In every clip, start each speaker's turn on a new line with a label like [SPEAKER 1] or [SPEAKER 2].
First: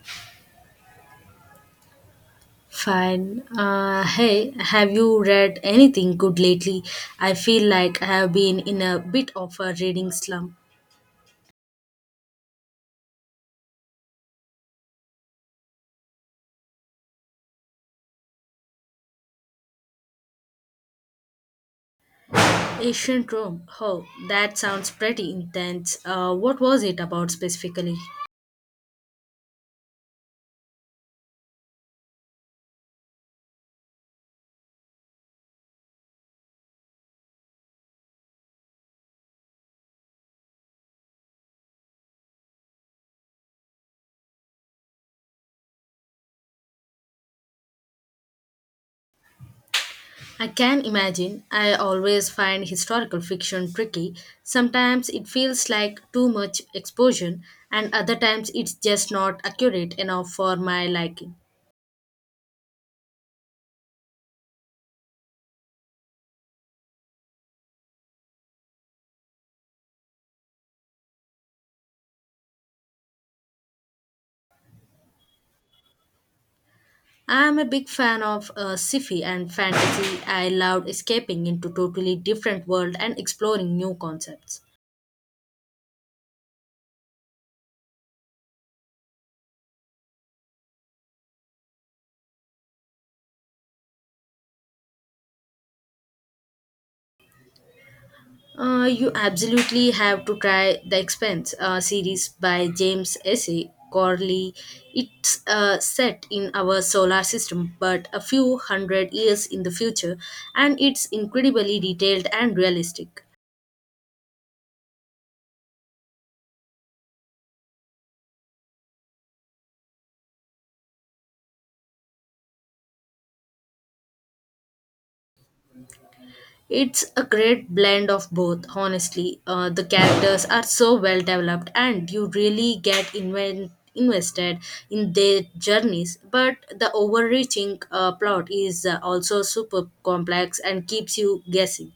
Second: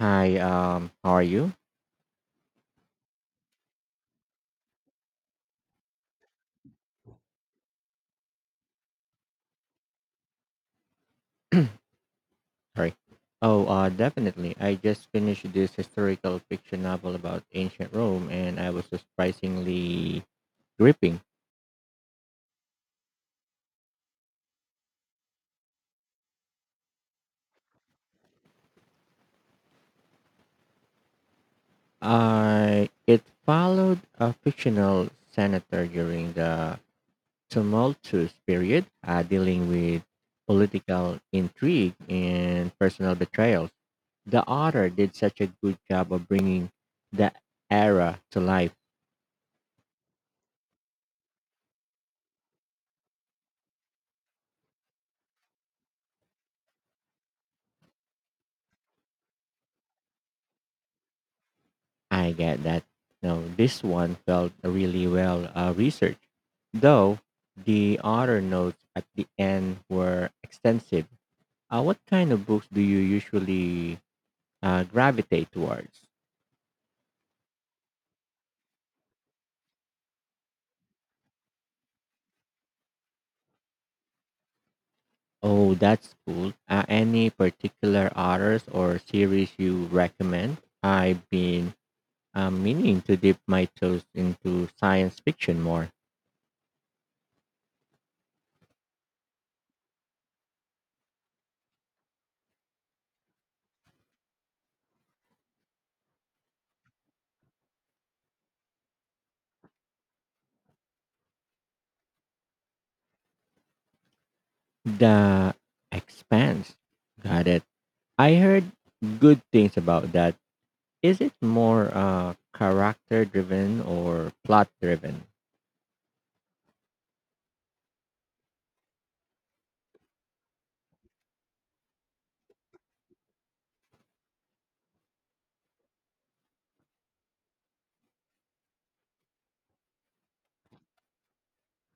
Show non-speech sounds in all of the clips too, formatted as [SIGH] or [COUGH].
[SPEAKER 1] Hi, how are you?
[SPEAKER 2] Fine. Hey, have you read anything good lately? I feel like I have been in a bit of a reading slump.
[SPEAKER 1] Sorry. Oh, definitely. I just finished this historical fiction novel about ancient Rome, and I was surprisingly gripping.
[SPEAKER 2] Ancient Rome. Oh, that sounds pretty intense. What was it about specifically?
[SPEAKER 1] I it followed a fictional senator during the tumultuous period, dealing with political intrigue and personal betrayals. The author did such a good job of bringing the era to life.
[SPEAKER 2] I can imagine. I always find historical fiction tricky. Sometimes it feels like too much exposure, and other times it's just not accurate enough for my liking.
[SPEAKER 1] I get that. No, this one felt really well researched, though the other notes at the end were extensive. What kind of books do you usually gravitate towards?
[SPEAKER 2] I'm a big fan of sci-fi and fantasy. I loved escaping into totally different world and exploring new concepts.
[SPEAKER 1] Oh, that's cool. Any particular authors or series you recommend? I've been meaning to dip my toes into science fiction more.
[SPEAKER 2] You absolutely have to try The Expanse series by James S.A. Corley. It's set in our solar system, but a few hundred years in the future, and it's incredibly detailed and realistic.
[SPEAKER 1] The Expanse. Got it. I heard good things about that. Is it more character driven or plot driven?
[SPEAKER 2] It's a great blend of both, honestly. The characters are so well developed, and you really get invested in their journeys. But the overreaching plot is also super complex and keeps you guessing.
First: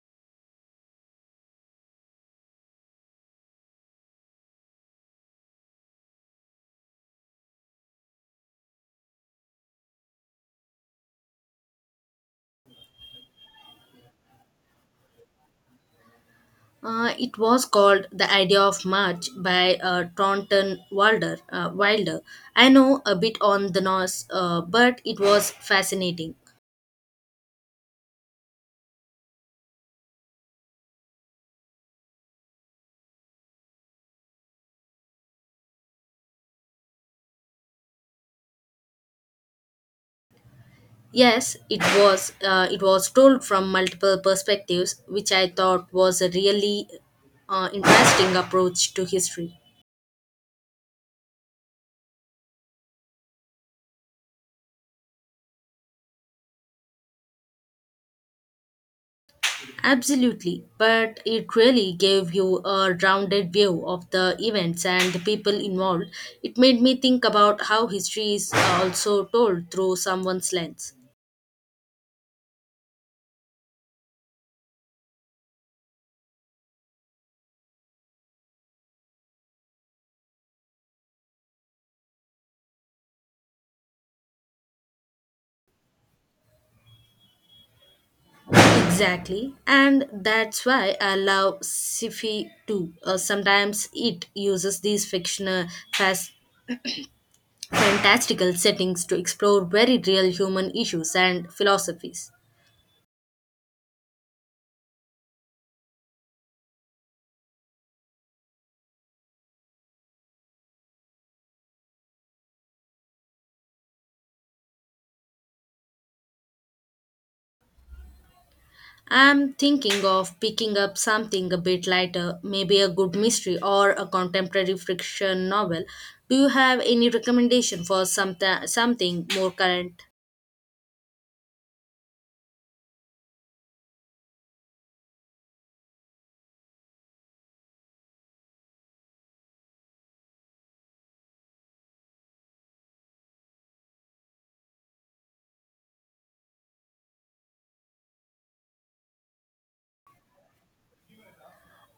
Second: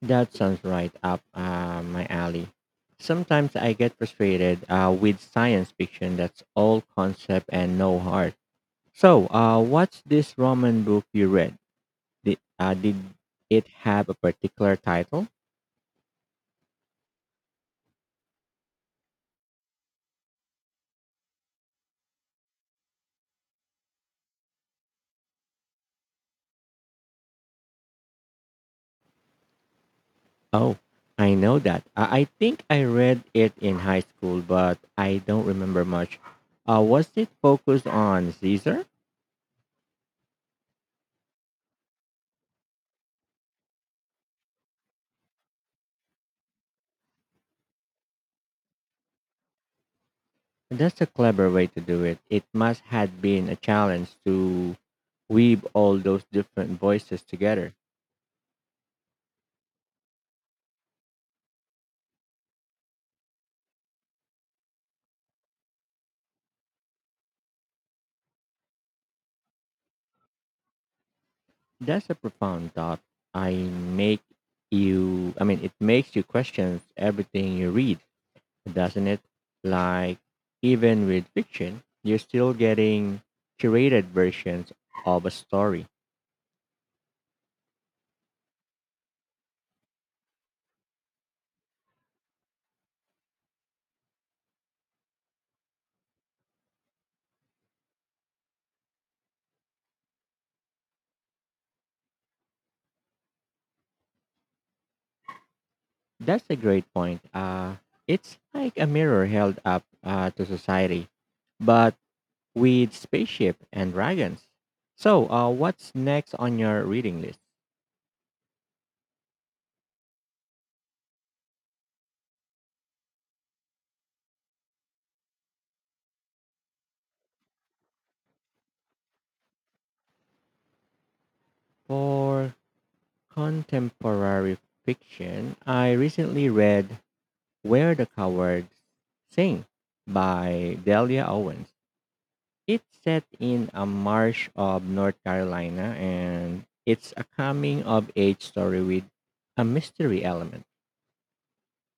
[SPEAKER 1] That sounds right up my alley. Sometimes I get frustrated with science fiction that's all concept and no heart. So, what's this Roman book you read? Did it have a particular title?
[SPEAKER 2] It was called The Idea of March by Thornton Wilder. I know a bit on the Norse, but it was fascinating.
[SPEAKER 1] Oh, I know that. I think I read it in high school, but I don't remember much. Was it focused on Caesar?
[SPEAKER 2] Yes, it was. It was told from multiple perspectives, which I thought was a really interesting approach to history.
[SPEAKER 1] That's a clever way to do it. It must have been a challenge to weave all those different voices together.
[SPEAKER 2] Absolutely, but it really gave you a rounded view of the events and the people involved. It made me think about how history is also told through someone's lens.
[SPEAKER 1] That's a profound thought. I make you, I mean, it makes you question everything you read, doesn't it? Like, even with fiction, you're still getting curated versions of a story.
[SPEAKER 2] Exactly, and that's why I love sci-fi too. Sometimes it uses these fictional, fas- fantastical settings to explore very real human issues and philosophies.
[SPEAKER 1] That's a great point. It's like a mirror held up to society. But with Spaceship and Dragons. So, what's next on your reading list?
[SPEAKER 2] I'm thinking of picking up something a bit lighter, maybe a good mystery or a contemporary fiction novel. Do you have any recommendation for something more current?
[SPEAKER 1] For contemporary fiction, I recently read Where the Cowards Sing by Delia Owens. It's set in a marsh of North Carolina and it's a coming of age story with a mystery element.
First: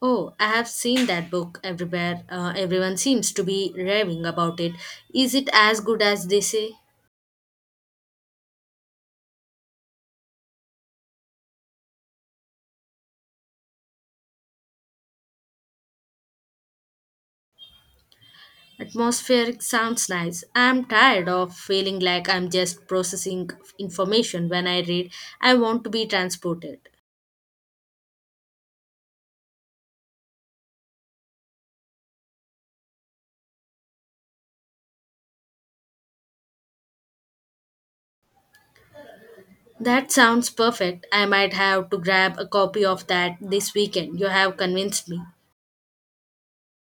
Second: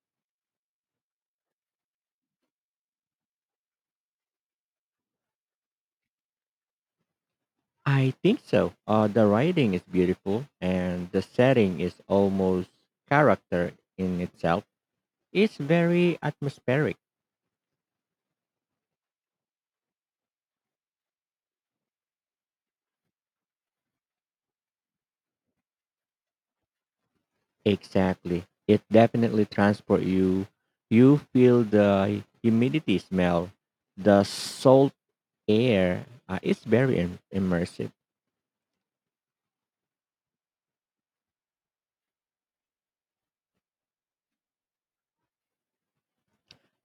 [SPEAKER 2] Oh, I have seen that book everywhere. Everyone seems to be raving about it. Is it as good as they say?
[SPEAKER 1] I think so. The writing is beautiful and the setting is almost character in itself. It's very atmospheric.
[SPEAKER 2] Atmospheric sounds nice. I'm tired of feeling like I'm just processing information when I read. I want to be transported.
[SPEAKER 1] Exactly. It definitely transport you. You feel the humidity smell, the salt air. It's very immersive.
[SPEAKER 2] That sounds perfect. I might have to grab a copy of that this weekend. You have convinced me.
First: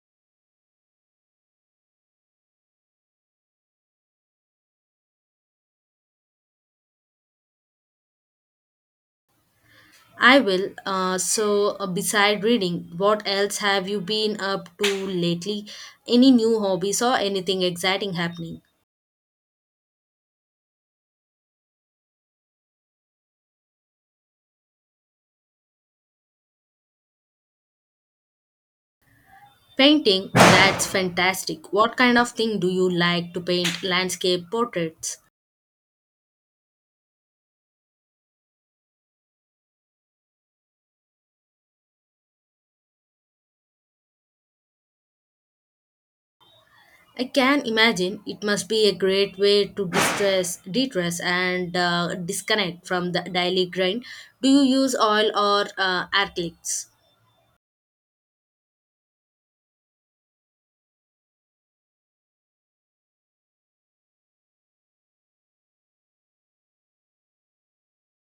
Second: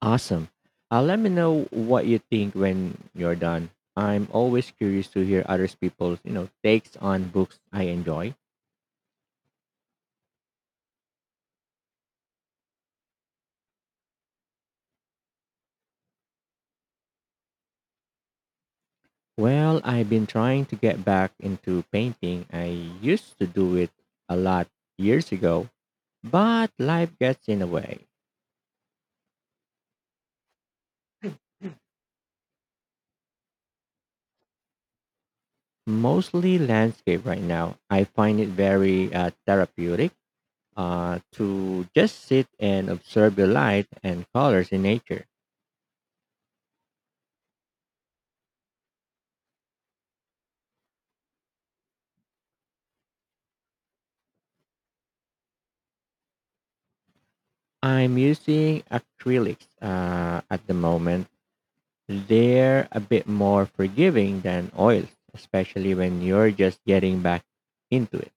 [SPEAKER 1] Awesome. Let me know what you think when you're done. I'm always curious to hear other people's takes on books I enjoy.
[SPEAKER 2] I will. So, beside reading, what else have you been up to lately? Any new hobbies or anything exciting happening?
[SPEAKER 1] Well, I've been trying to get back into painting. I used to do it a lot years ago, but life gets in the way.
[SPEAKER 2] Painting? That's fantastic. What kind of thing do you like to paint? Landscape portraits?
[SPEAKER 1] Mostly landscape right now. I find it very therapeutic to just sit and observe the light and colors in nature.
[SPEAKER 2] I can imagine it must be a great way to distress, detress, and disconnect from the daily grind. Do you use oil or acrylics?
[SPEAKER 1] I'm using acrylics at the moment. They're a bit more forgiving than oils, especially when you're just getting back into it.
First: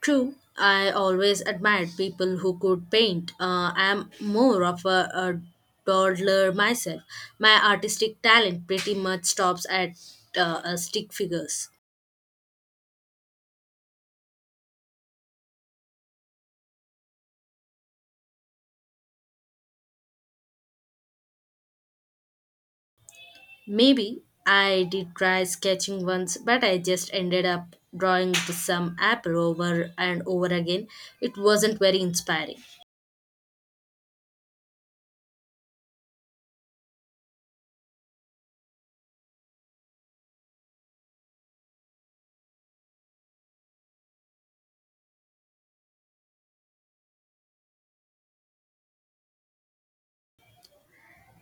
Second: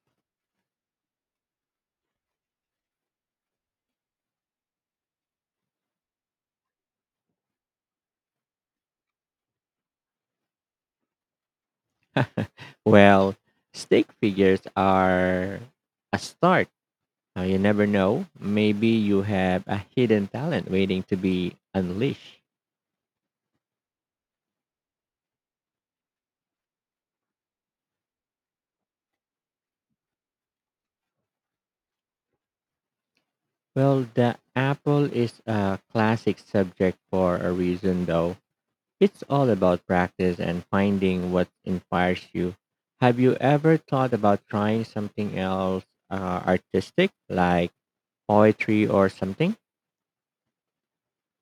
[SPEAKER 2] True, I always admired people who could paint. I am more of a dawdler myself. My artistic talent pretty much stops at stick figures.
[SPEAKER 1] [LAUGHS] Well, stick figures are a start. You never know. Maybe you have a hidden talent waiting to be unleashed.
[SPEAKER 2] Maybe I did try sketching once, but I just ended up drawing some apple over and over again. It wasn't very inspiring.
[SPEAKER 1] Well, the apple is a classic subject for a reason, though. It's all about practice and finding what inspires you. Have you ever thought about trying something else artistic, like poetry or something?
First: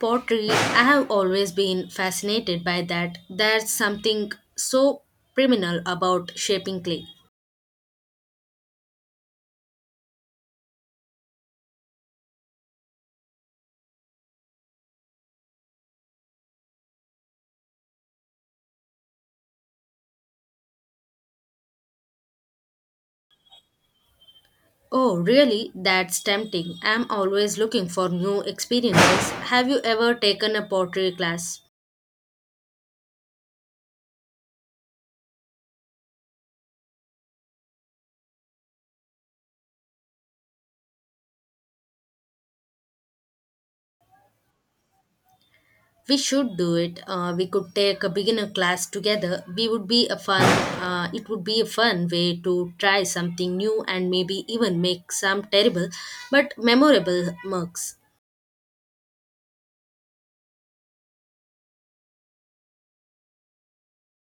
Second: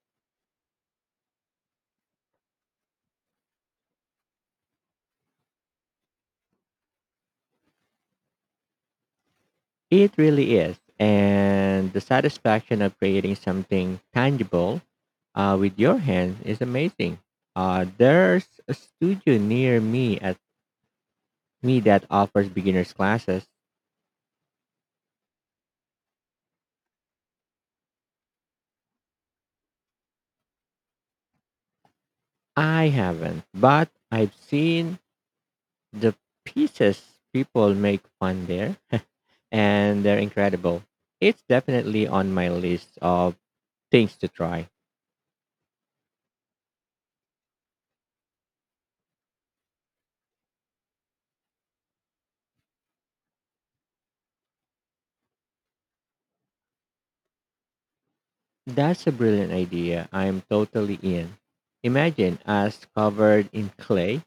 [SPEAKER 2] Pottery, I have always been fascinated by that. There's something so criminal about shaping clay.
[SPEAKER 1] It really is. And the satisfaction of creating something tangible with your hands is amazing. There's a studio near me that offers beginners classes.
[SPEAKER 2] Oh, really? That's tempting. I'm always looking for new experiences. Have you ever taken a pottery class?
[SPEAKER 1] I haven't, but I've seen the pieces people make fun there, and they're incredible. It's definitely on my list of things to try.
[SPEAKER 2] We should do it. We could take a beginner class together. We would be a fun. It would be a fun way to try something new and maybe even make some terrible but memorable mugs.
[SPEAKER 1] That's a brilliant idea. I'm totally in. Imagine us covered in clay,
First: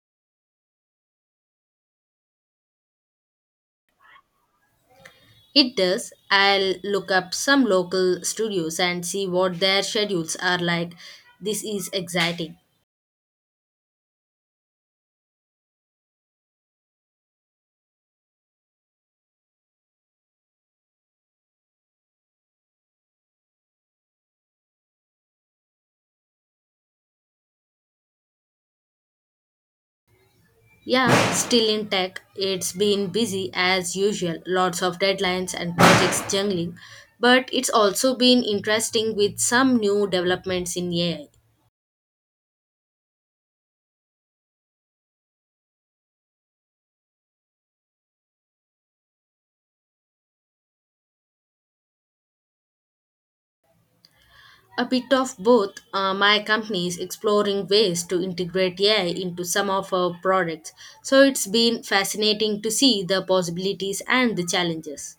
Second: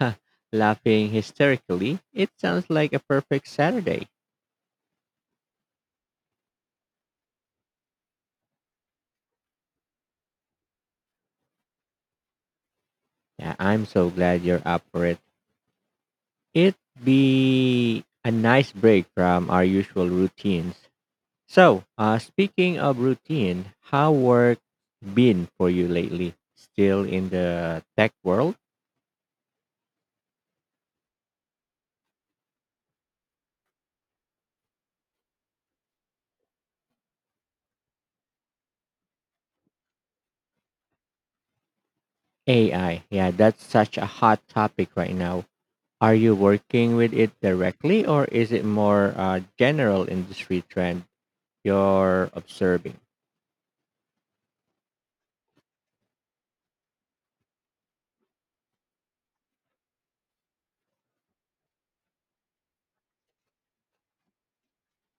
[SPEAKER 1] [LAUGHS] laughing hysterically. It sounds like a perfect Saturday.
[SPEAKER 2] It does. I'll look up some local studios and see what their schedules are like. This is exciting.
[SPEAKER 1] Yeah, I'm so glad you're up for it. It'd be a nice break from our usual routines. So, speaking of routine, how work been for you lately? Still in the tech world?
[SPEAKER 2] Yeah, still in tech, it's been busy as usual, lots of deadlines and projects jungling, but it's also been interesting with some new developments in AI.
[SPEAKER 1] AI. Yeah, that's such a hot topic right now. Are you working with it directly or is it more general industry trend you're observing?
[SPEAKER 2] A bit of both, my company is exploring ways to integrate AI into some of our products, so it's been fascinating to see the possibilities and the challenges.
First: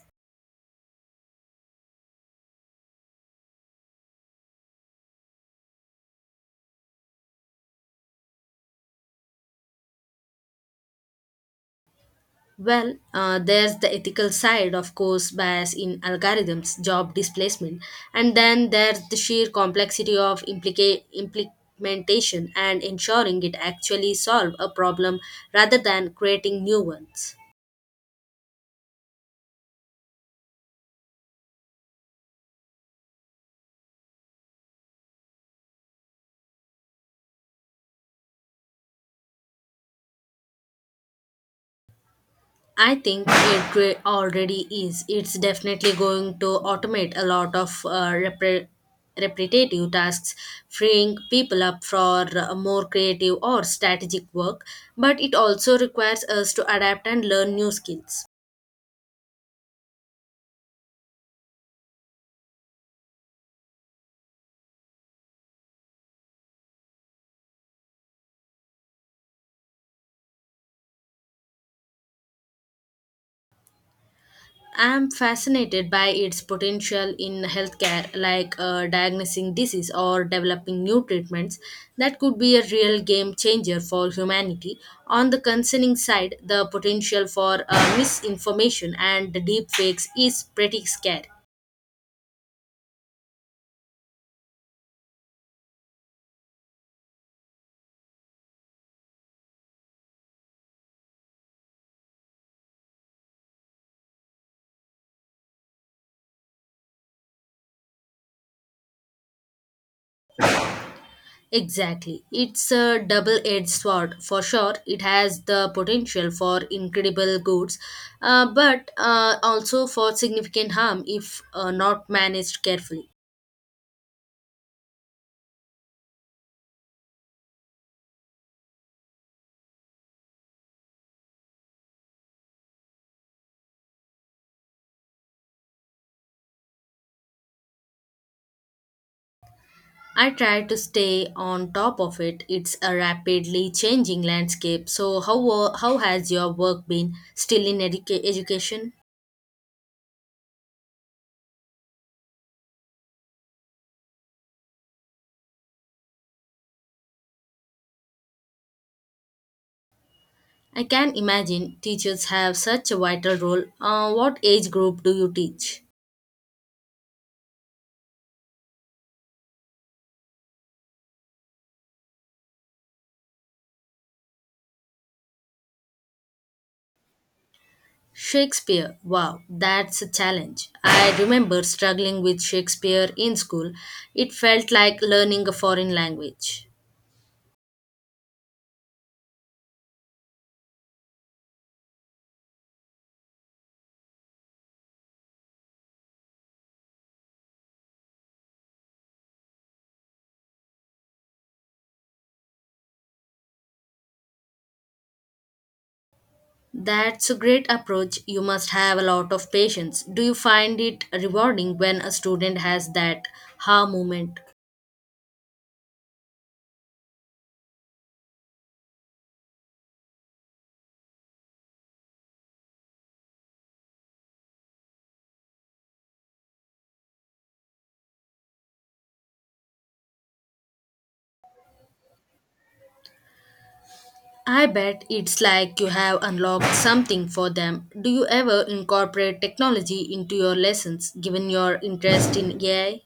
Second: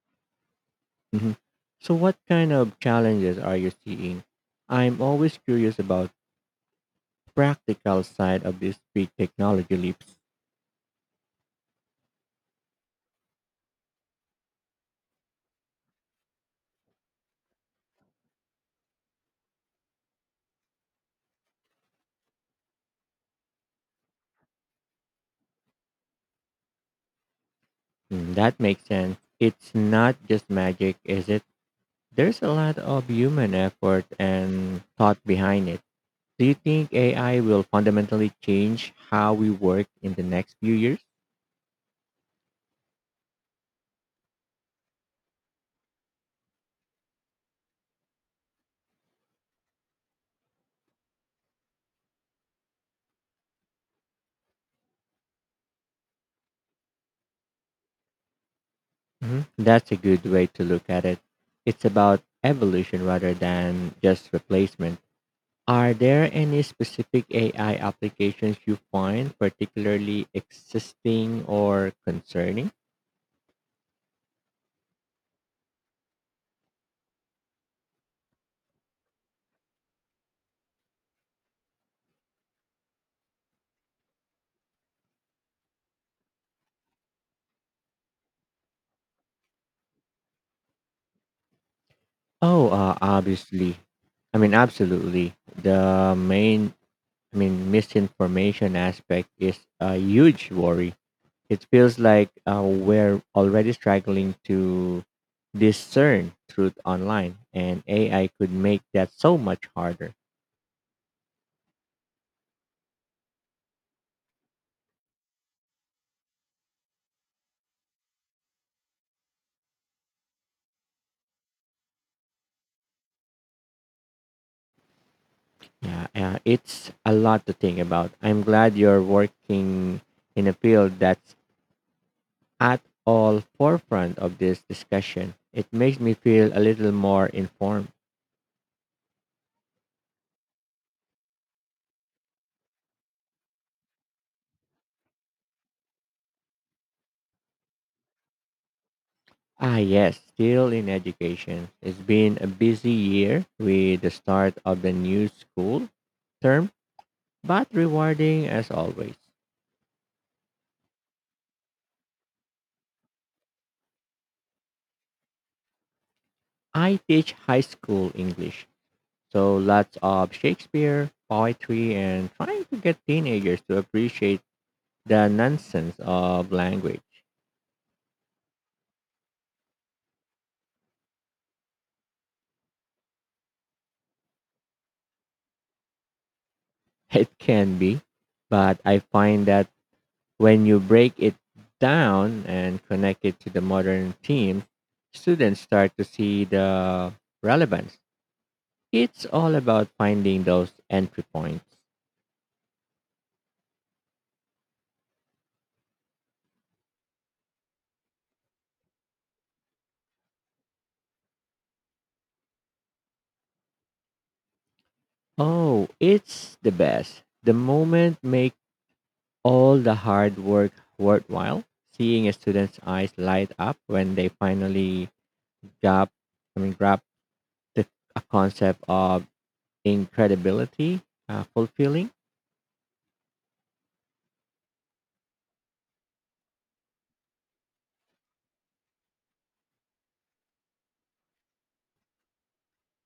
[SPEAKER 1] Hmm. So, what kind of challenges are you seeing? I'm always curious about practical side of these big technology leaps.
[SPEAKER 2] Well, there's the ethical side, of course, bias in algorithms, job displacement, and then there's the sheer complexity of implementation and ensuring it actually solve a problem rather than creating new ones.
[SPEAKER 1] Mm, that makes sense. It's not just magic, is it? There's a lot of human effort and thought behind it. Do you think AI will fundamentally change how we work in the next few years?
[SPEAKER 2] I think it already is. It's definitely going to automate a lot of repetitive tasks, freeing people up for more creative or strategic work, but it also requires us to adapt and learn new skills.
[SPEAKER 1] Hmm. That's a good way to look at it. It's about evolution rather than just replacement. Are there any specific AI applications you find particularly existing or concerning?
[SPEAKER 2] I'm fascinated by its potential in healthcare, like diagnosing disease or developing new treatments that could be a real game changer for humanity. On the concerning side, the potential for misinformation and deep fakes is pretty scary.
[SPEAKER 1] Oh, Obviously. Absolutely. The main, I mean, misinformation aspect is a huge worry. It feels like we're already struggling to discern truth online, and AI could make that so much harder.
[SPEAKER 2] Exactly. It's a double edged sword. For sure, it has the potential for incredible goods, but also for significant harm if not managed carefully.
[SPEAKER 1] Yeah, it's a lot to think about. I'm glad you're working in a field that's at all forefront of this discussion. It makes me feel a little more informed.
[SPEAKER 2] I try to stay on top of it. It's a rapidly changing landscape. So, how has your work been, still in education?
[SPEAKER 1] Ah, yes, still in education. It's been a busy year with the start of the new school term, but rewarding as always.
[SPEAKER 2] I can imagine teachers have such a vital role. What age group do you teach?
[SPEAKER 1] I teach high school English, so lots of Shakespeare, poetry, and trying to get teenagers to appreciate the nonsense of language.
[SPEAKER 2] Shakespeare. Wow, that's a challenge. I remember struggling with Shakespeare in school. It felt like learning a foreign language.
[SPEAKER 1] [LAUGHS] It can be, but I find that when you break it down and connect it to the modern themes, students start to see the relevance. It's all about finding those entry points.
[SPEAKER 2] That's a great approach. You must have a lot of patience. Do you find it rewarding when a student has that ha moment?
[SPEAKER 1] Oh, it's the best. The moment make all the hard work worthwhile. Seeing a student's eyes light up when they finally grab, grab the a concept of incredibility, fulfilling.
[SPEAKER 2] I bet it's like you have unlocked something for them. Do you ever incorporate technology into your lessons given your interest in AI?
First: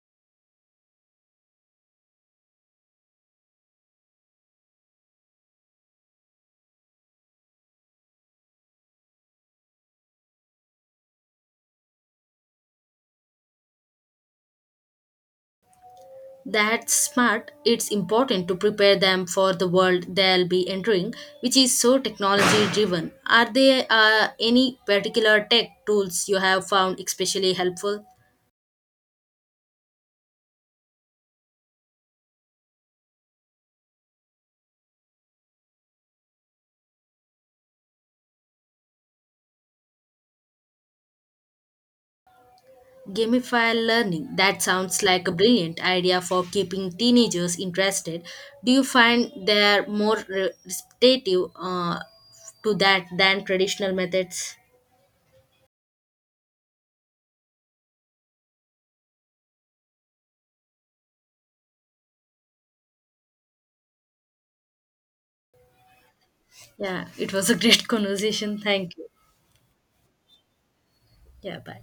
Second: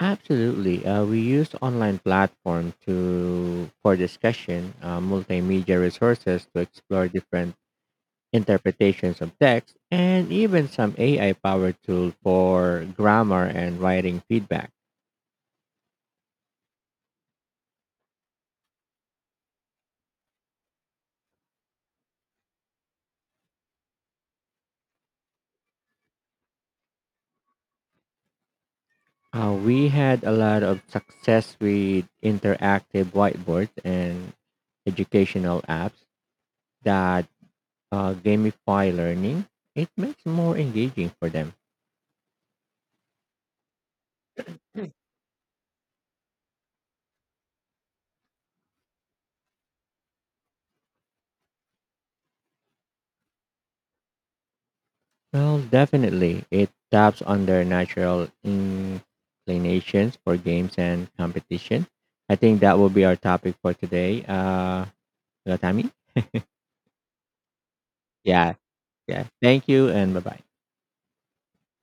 [SPEAKER 1] Absolutely. We use online platform to for discussion, multimedia resources to explore different interpretations of text, and even some AI powered tool for grammar and writing feedback.
[SPEAKER 2] That's smart. It's important to prepare them for the world they'll be entering, which is so technology driven. Are there any particular tech tools you have found especially helpful?
[SPEAKER 1] We had a lot of success with interactive whiteboards and educational apps that gamify learning. It makes more engaging for them.
[SPEAKER 2] Gamified learning. That sounds like a brilliant idea for keeping teenagers interested. Do you find they're more receptive to that than traditional methods?
[SPEAKER 1] Well, definitely, it taps on their natural inclinations for games and competition. I think that will be our topic for today. Gatami?
[SPEAKER 2] Yeah, it was a great [LAUGHS]
[SPEAKER 1] Yeah,
[SPEAKER 2] conversation. Thank you.
[SPEAKER 1] yeah. Thank you and bye bye.
[SPEAKER 2] Yeah, bye.